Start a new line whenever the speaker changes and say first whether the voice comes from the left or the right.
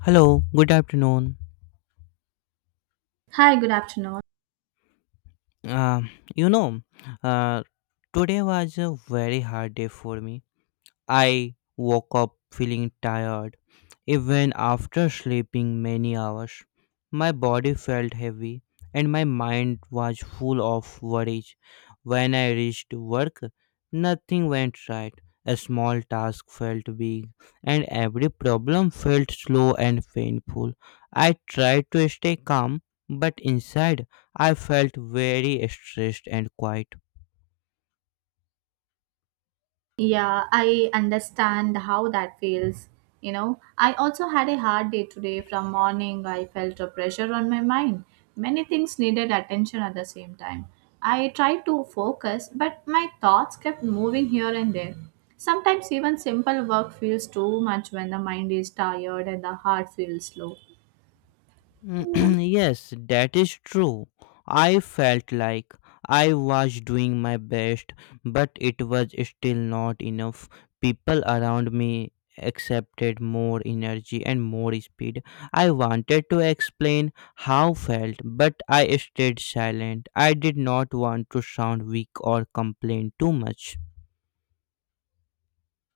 left: Hello, good afternoon.
right: Hi, good afternoon.
left: Um, you know, uh, Today was a very hard day for me. I woke up feeling tired, even after sleeping many hours. My body felt heavy, and my mind was full of worries. When I reached work, nothing went right. A small task felt big, and every problem felt slow and painful. I tried to stay calm, but inside I felt very stressed and quiet.
right: Yeah, I understand how that feels. You know, I also had a hard day today from morning. I felt a pressure on my mind. Many things needed attention at the same time. I tried to focus, but my thoughts kept moving here and there. Sometimes even simple work feels too much when the mind is tired and the heart feels slow.
left: Mm, yes, that is true. I felt like I was doing my best, but it was still not enough. People around me accepted more energy and more speed. I wanted to explain how felt, but I stayed silent. I did not want to sound weak or complain too much.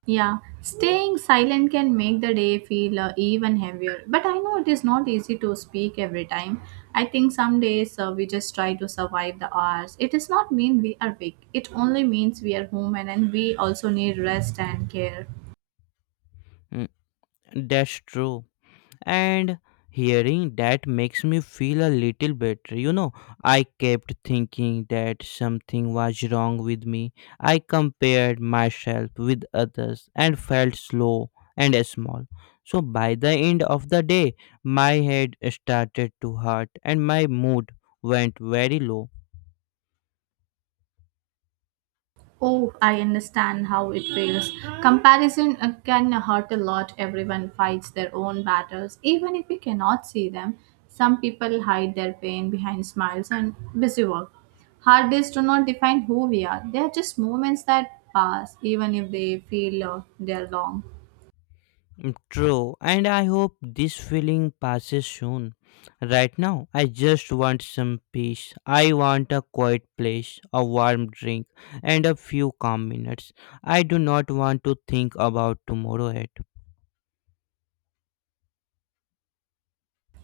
right: Yeah, staying silent can make the day feel even heavier. But I know it is not easy to speak every time. I think some days we just try to survive the hours. It does not mean we are weak. It only means we are human and we also need rest and care.
left: Mm, that's true. And hearing that makes me feel a little better. I kept thinking that something was wrong with me. I compared myself with others and felt slow and small. So by the end of the day, my head started to hurt and my mood went very low.
right: Oh, I understand how it feels. Comparison can hurt a lot. Everyone fights their own battles, even if we cannot see them. Some people hide their pain behind smiles and busy work. Hard days do not define who we are. They are just moments that pass, even if they feel they're long.
left: Mm, true, and I hope this feeling passes soon. Right now, I just want some peace. I want a quiet place, a warm drink, and a few calm minutes. I do not want to think about tomorrow yet.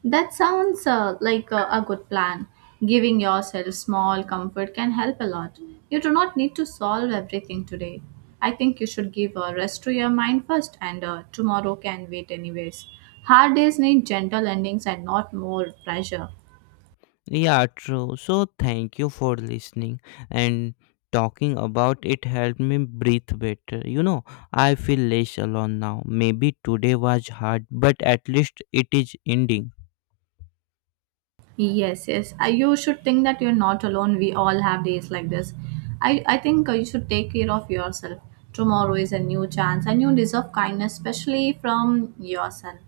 right: That sounds like a good plan. Giving yourself small comfort can help a lot. You do not need to solve everything today. I think you should give a rest to your mind first, and tomorrow can wait, anyways. Hard days need gentle endings and not more pressure.
left: Yeah, true. So, thank you for listening, and talking about it helped me breathe better. You know, I feel less alone now. Maybe today was hard, but at least it is ending.
right: Yes, yes. You should think that you're not alone. We all have days like this. I think you should take care of yourself. Tomorrow is a new chance, and you deserve kindness, especially from yourself.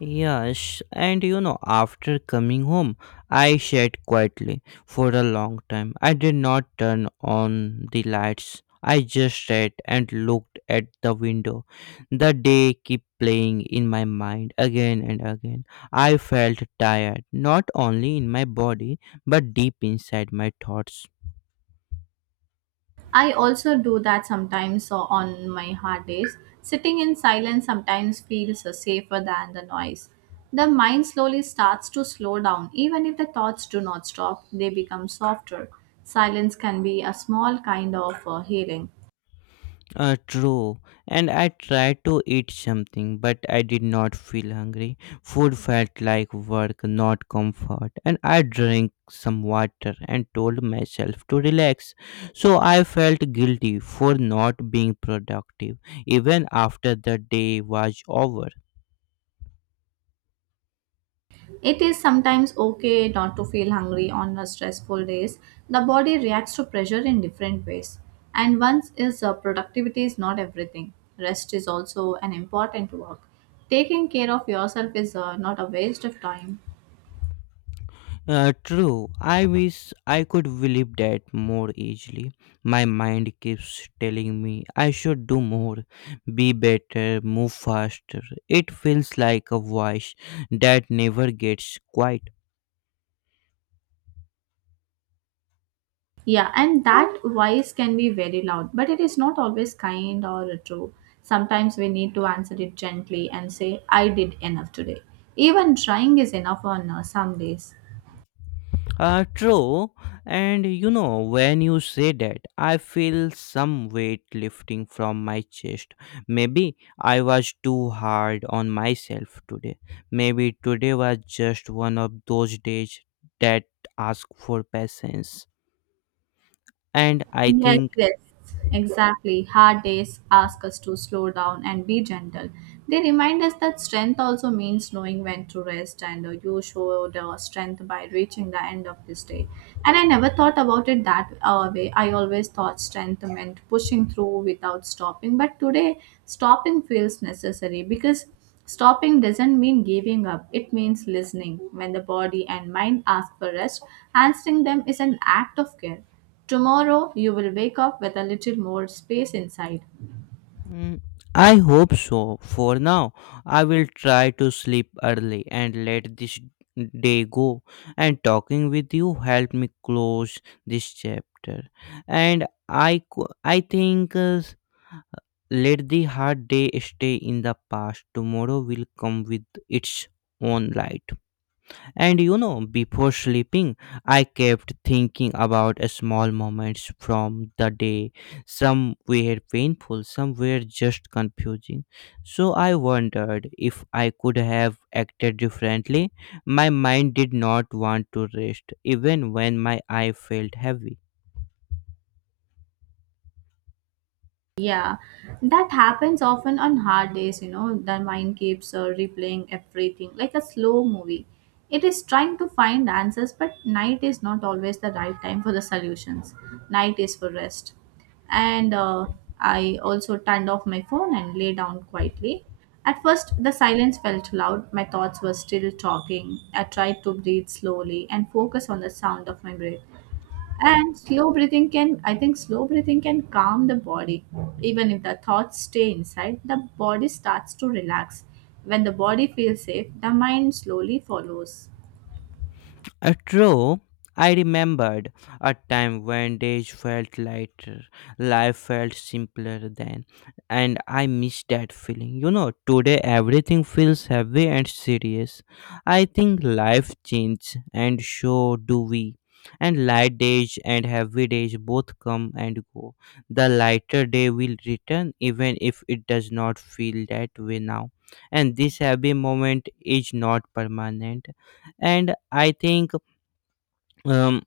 left: Yes, and you know, after coming home, I sat quietly for a long time. I did not turn on the lights. I just sat and looked at the window. The day kept playing in my mind again and again. I felt tired, not only in my body, but deep inside my thoughts.
right: I also do that sometimes so on my hard days. Sitting in silence sometimes feels safer than the noise. The mind slowly starts to slow down. Even if the thoughts do not stop, they become softer. Silence can be a small kind of healing.
left: True, and I tried to eat something, but I did not feel hungry. Food felt like work, not comfort. And I drank some water and told myself to relax. So I felt guilty for not being productive, even after the day was over.
right: It is sometimes okay not to feel hungry on a stressful days. The body reacts to pressure in different ways. And once is productivity is not everything. Rest is also an important work. Taking care of yourself is not a waste of time.
left: True. I wish I could believe that more easily. My mind keeps telling me I should do more, be better, move faster. It feels like a voice that never gets quiet.
right: Yeah, and that voice can be very loud, but it is not always kind or true. Sometimes we need to answer it gently and say, I did enough today. Even trying is enough on some days.
left: True. And you know, when you say that, I feel some weight lifting from my chest. Maybe I was too hard on myself today. Maybe today was just one of those days that ask for patience. And I
right: Yes,
left: think.
right: yes, exactly. Hard days ask us to slow down and be gentle. They remind us that strength also means knowing when to rest, and you showed strength by reaching the end of this day. And I never thought about it that way. I always thought strength meant pushing through without stopping, but today stopping feels necessary because stopping doesn't mean giving up, it means listening. When the body and mind ask for rest, answering them is an act of care. Tomorrow, you will wake up with a little more space inside.
left: Mm, I hope so. For now, I will try to sleep early and let this day go. And talking with you helped me close this chapter. And I think, let the hard day stay in the past. Tomorrow will come with its own light. And you know, before sleeping, I kept thinking about small moments from the day. Some were painful, some were just confusing. So I wondered if I could have acted differently. My mind did not want to rest, even when my eye felt heavy.
right: Yeah, that happens often on hard days, you know. The mind keeps replaying everything like a slow movie. It is trying to find answers, but night is not always the right time for the solutions. Night is for rest. And I also turned off my phone and lay down quietly. At first, the silence felt loud. My thoughts were still talking. I tried to breathe slowly and focus on the sound of my breath. And slow breathing can, I think, slow breathing can calm the body. Even if the thoughts stay inside, the body starts to relax. When the body feels safe, the mind slowly follows.
left: True, I remembered a time when days felt lighter, life felt simpler then, and I miss that feeling. You know, today everything feels heavy and serious. I think life changes, and so do we. And light days and heavy days both come and go. The lighter day will return, even if it does not feel that way now. And this heavy moment is not permanent. And I think, um,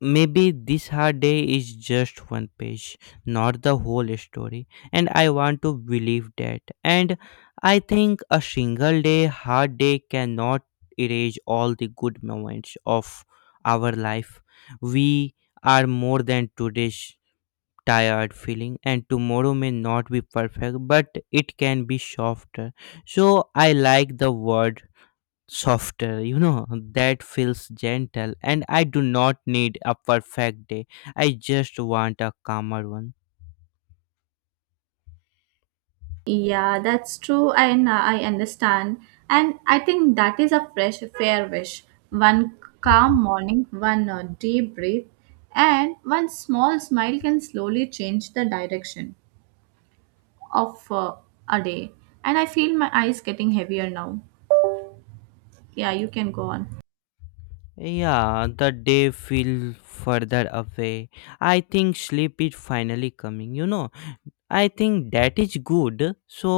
left: maybe this hard day is just one page, not the whole story. And I want to believe that. And I think a single day, hard day, cannot erase all the good moments of our life. We are more than today's tired feeling, and tomorrow may not be perfect, but it can be softer. So I like the word softer. That feels gentle, and I do not need a perfect day. I just want a calmer one.
right: Yeah, that's true, and I understand. And I think that is a fresh, fair wish. One calm morning, one deep breath, and one small smile can slowly change the direction of a day. And I feel my eyes getting heavier now. Yeah, you can go on.
left: Yeah, the day feel further away. I think sleep is finally coming. I think that is good. So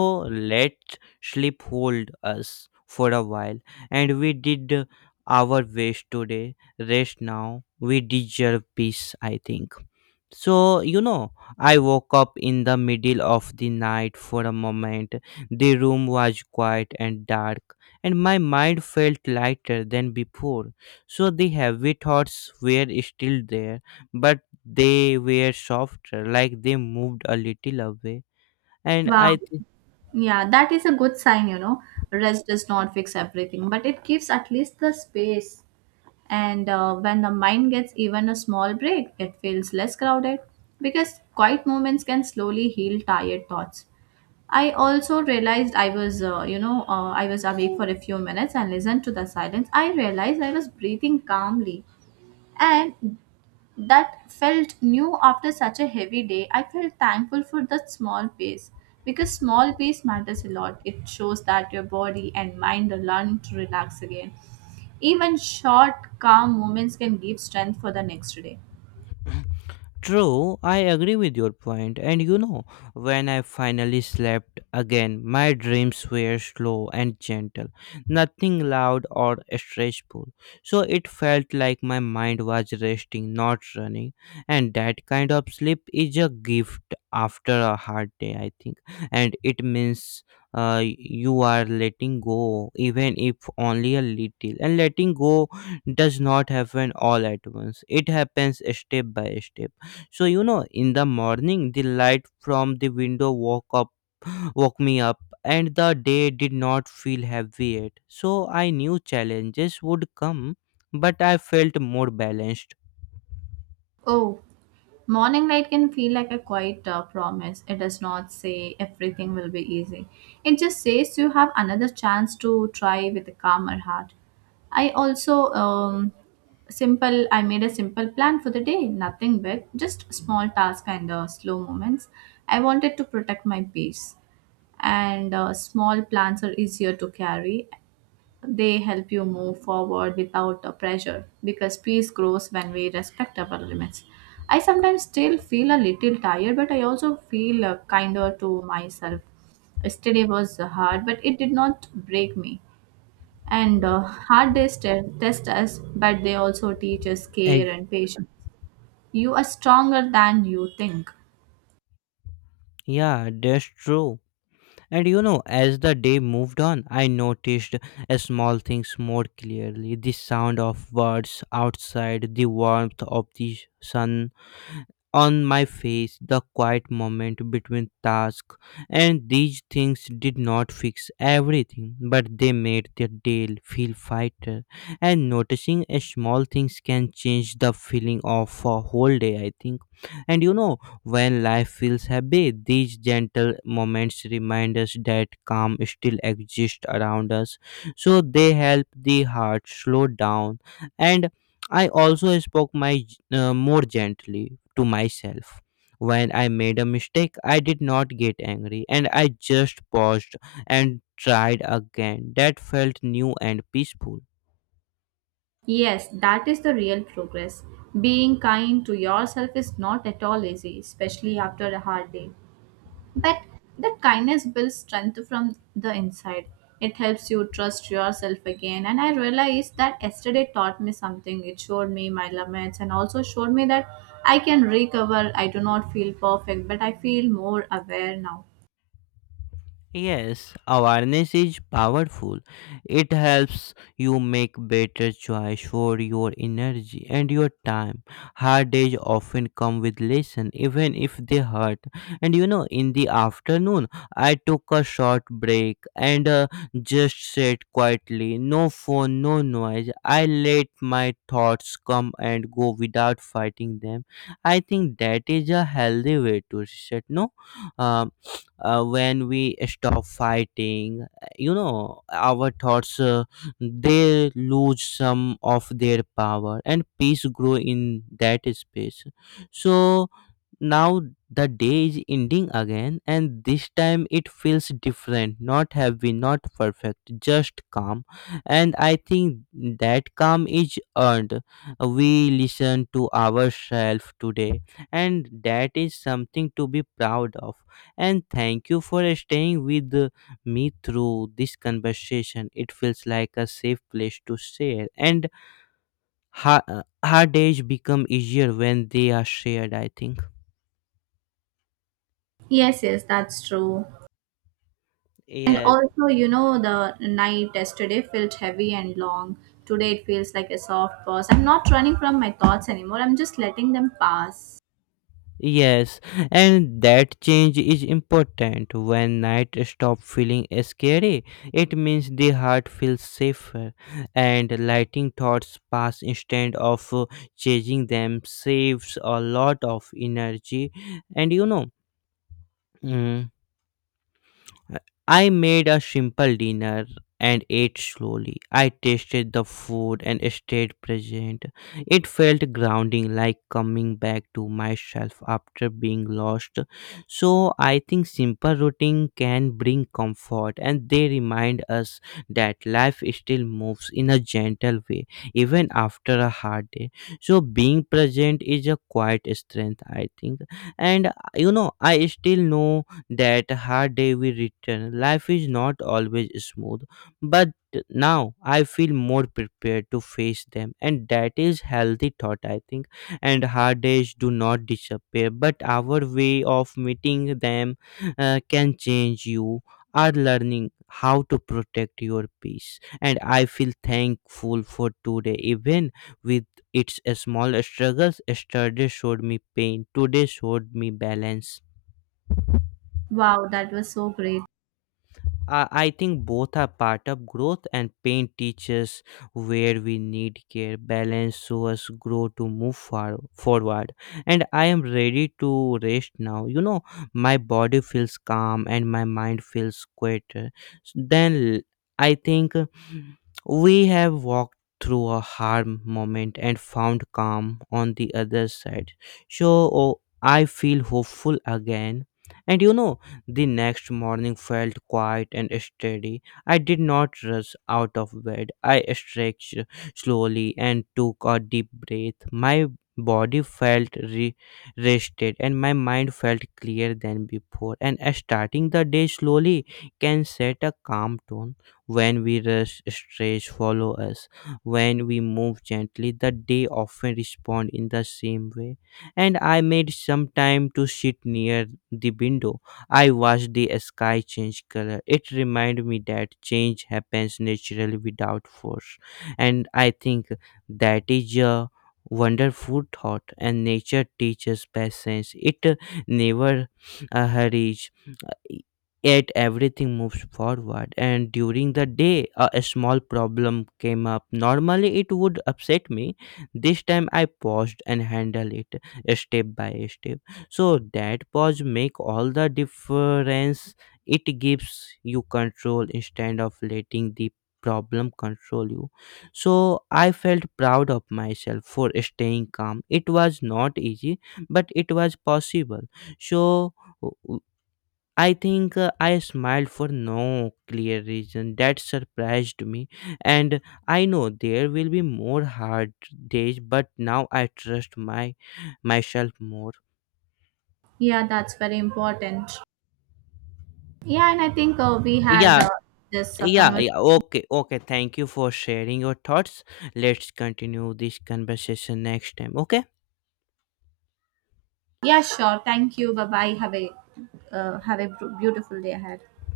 left: let sleep hold us for a while. And we did our best today. Rest now. We deserve peace, I think. So, you know, I woke up in the middle of the night for a moment. The room was quiet and dark, and my mind felt lighter than before. So, the heavy thoughts were still there, but they were softer, like they moved a little away. And
right: Wow.
left: I.
right: Yeah, that is a good sign, you know. Rest does not fix everything, but it gives at least the space. And when the mind gets even a small break, it feels less crowded because quiet moments can slowly heal tired thoughts. I also realized I was, I was awake for a few minutes and listened to the silence. I realized I was breathing calmly, and that felt new after such a heavy day. I felt thankful for that small pace because small pace matters a lot. It shows that your body and mind are learning to relax again. Even short, calm moments can give strength for the next day.
left: True, I agree with your point. And you know, when I finally slept again, my dreams were slow and gentle, nothing loud or stressful. So it felt like my mind was resting, not running. And that kind of sleep is a gift after a hard day, I think. And it means you are letting go, even if only a little. And letting go does not happen all at once, it happens step by step. So you know, in the morning, the light from the window woke me up, and the day did not feel heavy yet. So I knew challenges would come, but I felt more balanced.
right: Oh, morning light can feel like a quiet promise. It does not say everything will be easy. It just says you have another chance to try with a calmer heart. I also simple. I made a simple plan for the day. Nothing big, just small tasks and slow moments. I wanted to protect my peace, and small plans are easier to carry. They help you move forward without a pressure because peace grows when we respect our limits. I sometimes still feel a little tired, but I also feel kinder to myself. Yesterday was hard, but it did not break me. And hard days test us, but they also teach us
left: Eh,
right: care and patience. You are stronger than you think.
left: yeah, that's true. And you know, as the day moved on, I noticed small things more clearly: the sound of birds outside, the warmth of the sun on my face, the quiet moment between tasks, and these things did not fix everything, but they made the day feel lighter. And noticing a small things can change the feeling of a whole day, I think. And you know, when life feels heavy, these gentle moments remind us that calm still exists around us. So they help the heart slow down. And I also spoke my more gently to myself. When I made a mistake, I did not get angry, and I just paused and tried again. That felt new and peaceful.
right: Yes, that is the real progress. Being kind to yourself is not at all easy, especially after a hard day. But that kindness builds strength from the inside. It helps you trust yourself again. And I realized that yesterday taught me something. It showed me my limits and also showed me that I can recover. I do not feel perfect, but I feel more aware now.
left: Yes, awareness is powerful. It helps you make better choice for your energy and your time. Hard days often come with lesson, even if they hurt. And you know, in the afternoon, I took a short break and just sat quietly. No phone, no noise. I let my thoughts come and go without fighting them. I think that is a healthy way to reset. No. Um, when we stop fighting, our thoughts, they lose some of their power, and peace grow in that space. So now the day is ending again, and this time it feels different, not heavy, not perfect, just calm. And I think that calm is earned. We listen to ourselves today, and that is something to be proud of. And thank you for staying with me through this conversation. It feels like a safe place to share, and hard days become easier when they are shared, I think.
right: Yes, yes, that's true. And
left: Yes.
right: also, you know, the night yesterday felt heavy and long. Today it feels like a soft pause. I'm not running from my thoughts anymore. I'm just letting them pass.
left: Yes, and that change is important. When night stop feeling scary, it means the heart feels safer, and lighting thoughts pass instead of chasing them saves a lot of energy. And you know. mm, I made a simple dinner and ate slowly. I tasted the food and stayed present. It felt grounding, like coming back to myself after being lost. So, I think simple routine can bring comfort, and they remind us that life still moves in a gentle way, even after a hard day. So, being present is a quiet strength, I think. And you know, I still know that hard day we return. Life is not always smooth, but now I feel more prepared to face them, and that is healthy thought, I think. And hard days do not disappear, but our way of meeting them can change. You are learning how to protect your peace, and I feel thankful for today, even with its small struggles. Yesterday showed me pain, today showed me balance.
right: Wow, that was so great.
left: I think both are part of growth, and pain teaches where we need care, balance, so us grow to move far forward. And I am ready to rest now. You know, my body feels calm and my mind feels quieter. Then I think we have walked through a hard moment and found calm on the other side. So oh, I feel hopeful again. And you know, the next morning felt quiet and steady. I did not rush out of bed. I stretched slowly and took a deep breath. My body felt rested, and my mind felt clearer than before. And starting the day slowly can set a calm tone. When we rush, stress follow us. When we move gently, the day often respond in the same way. And I made some time to sit near the window. I watched the sky change color. It reminded me that change happens naturally without force. And I think that is a wonderful thought. And nature teaches patience, it never hurries, yet everything moves forward. And during the day a small problem came up. Normally it would upset me. This time I paused and handled it step by step. So that pause make all the difference. It gives you control instead of letting the problem control you. So I felt proud of myself for staying calm. It was not easy, but it was possible. So I think, I smiled for no clear reason. That surprised me. And I know there will be more hard days, but now I trust my myself more.
right: Yeah, that's very important. Yeah, and I think we had
left: Yeah,
right: this
left: yeah,
right: conversation.
left: yeah. Okay, okay. Thank you for sharing your thoughts. Let's continue this conversation next time. Okay?
right: Yeah, sure. Thank you. Bye bye. Have a beautiful day ahead.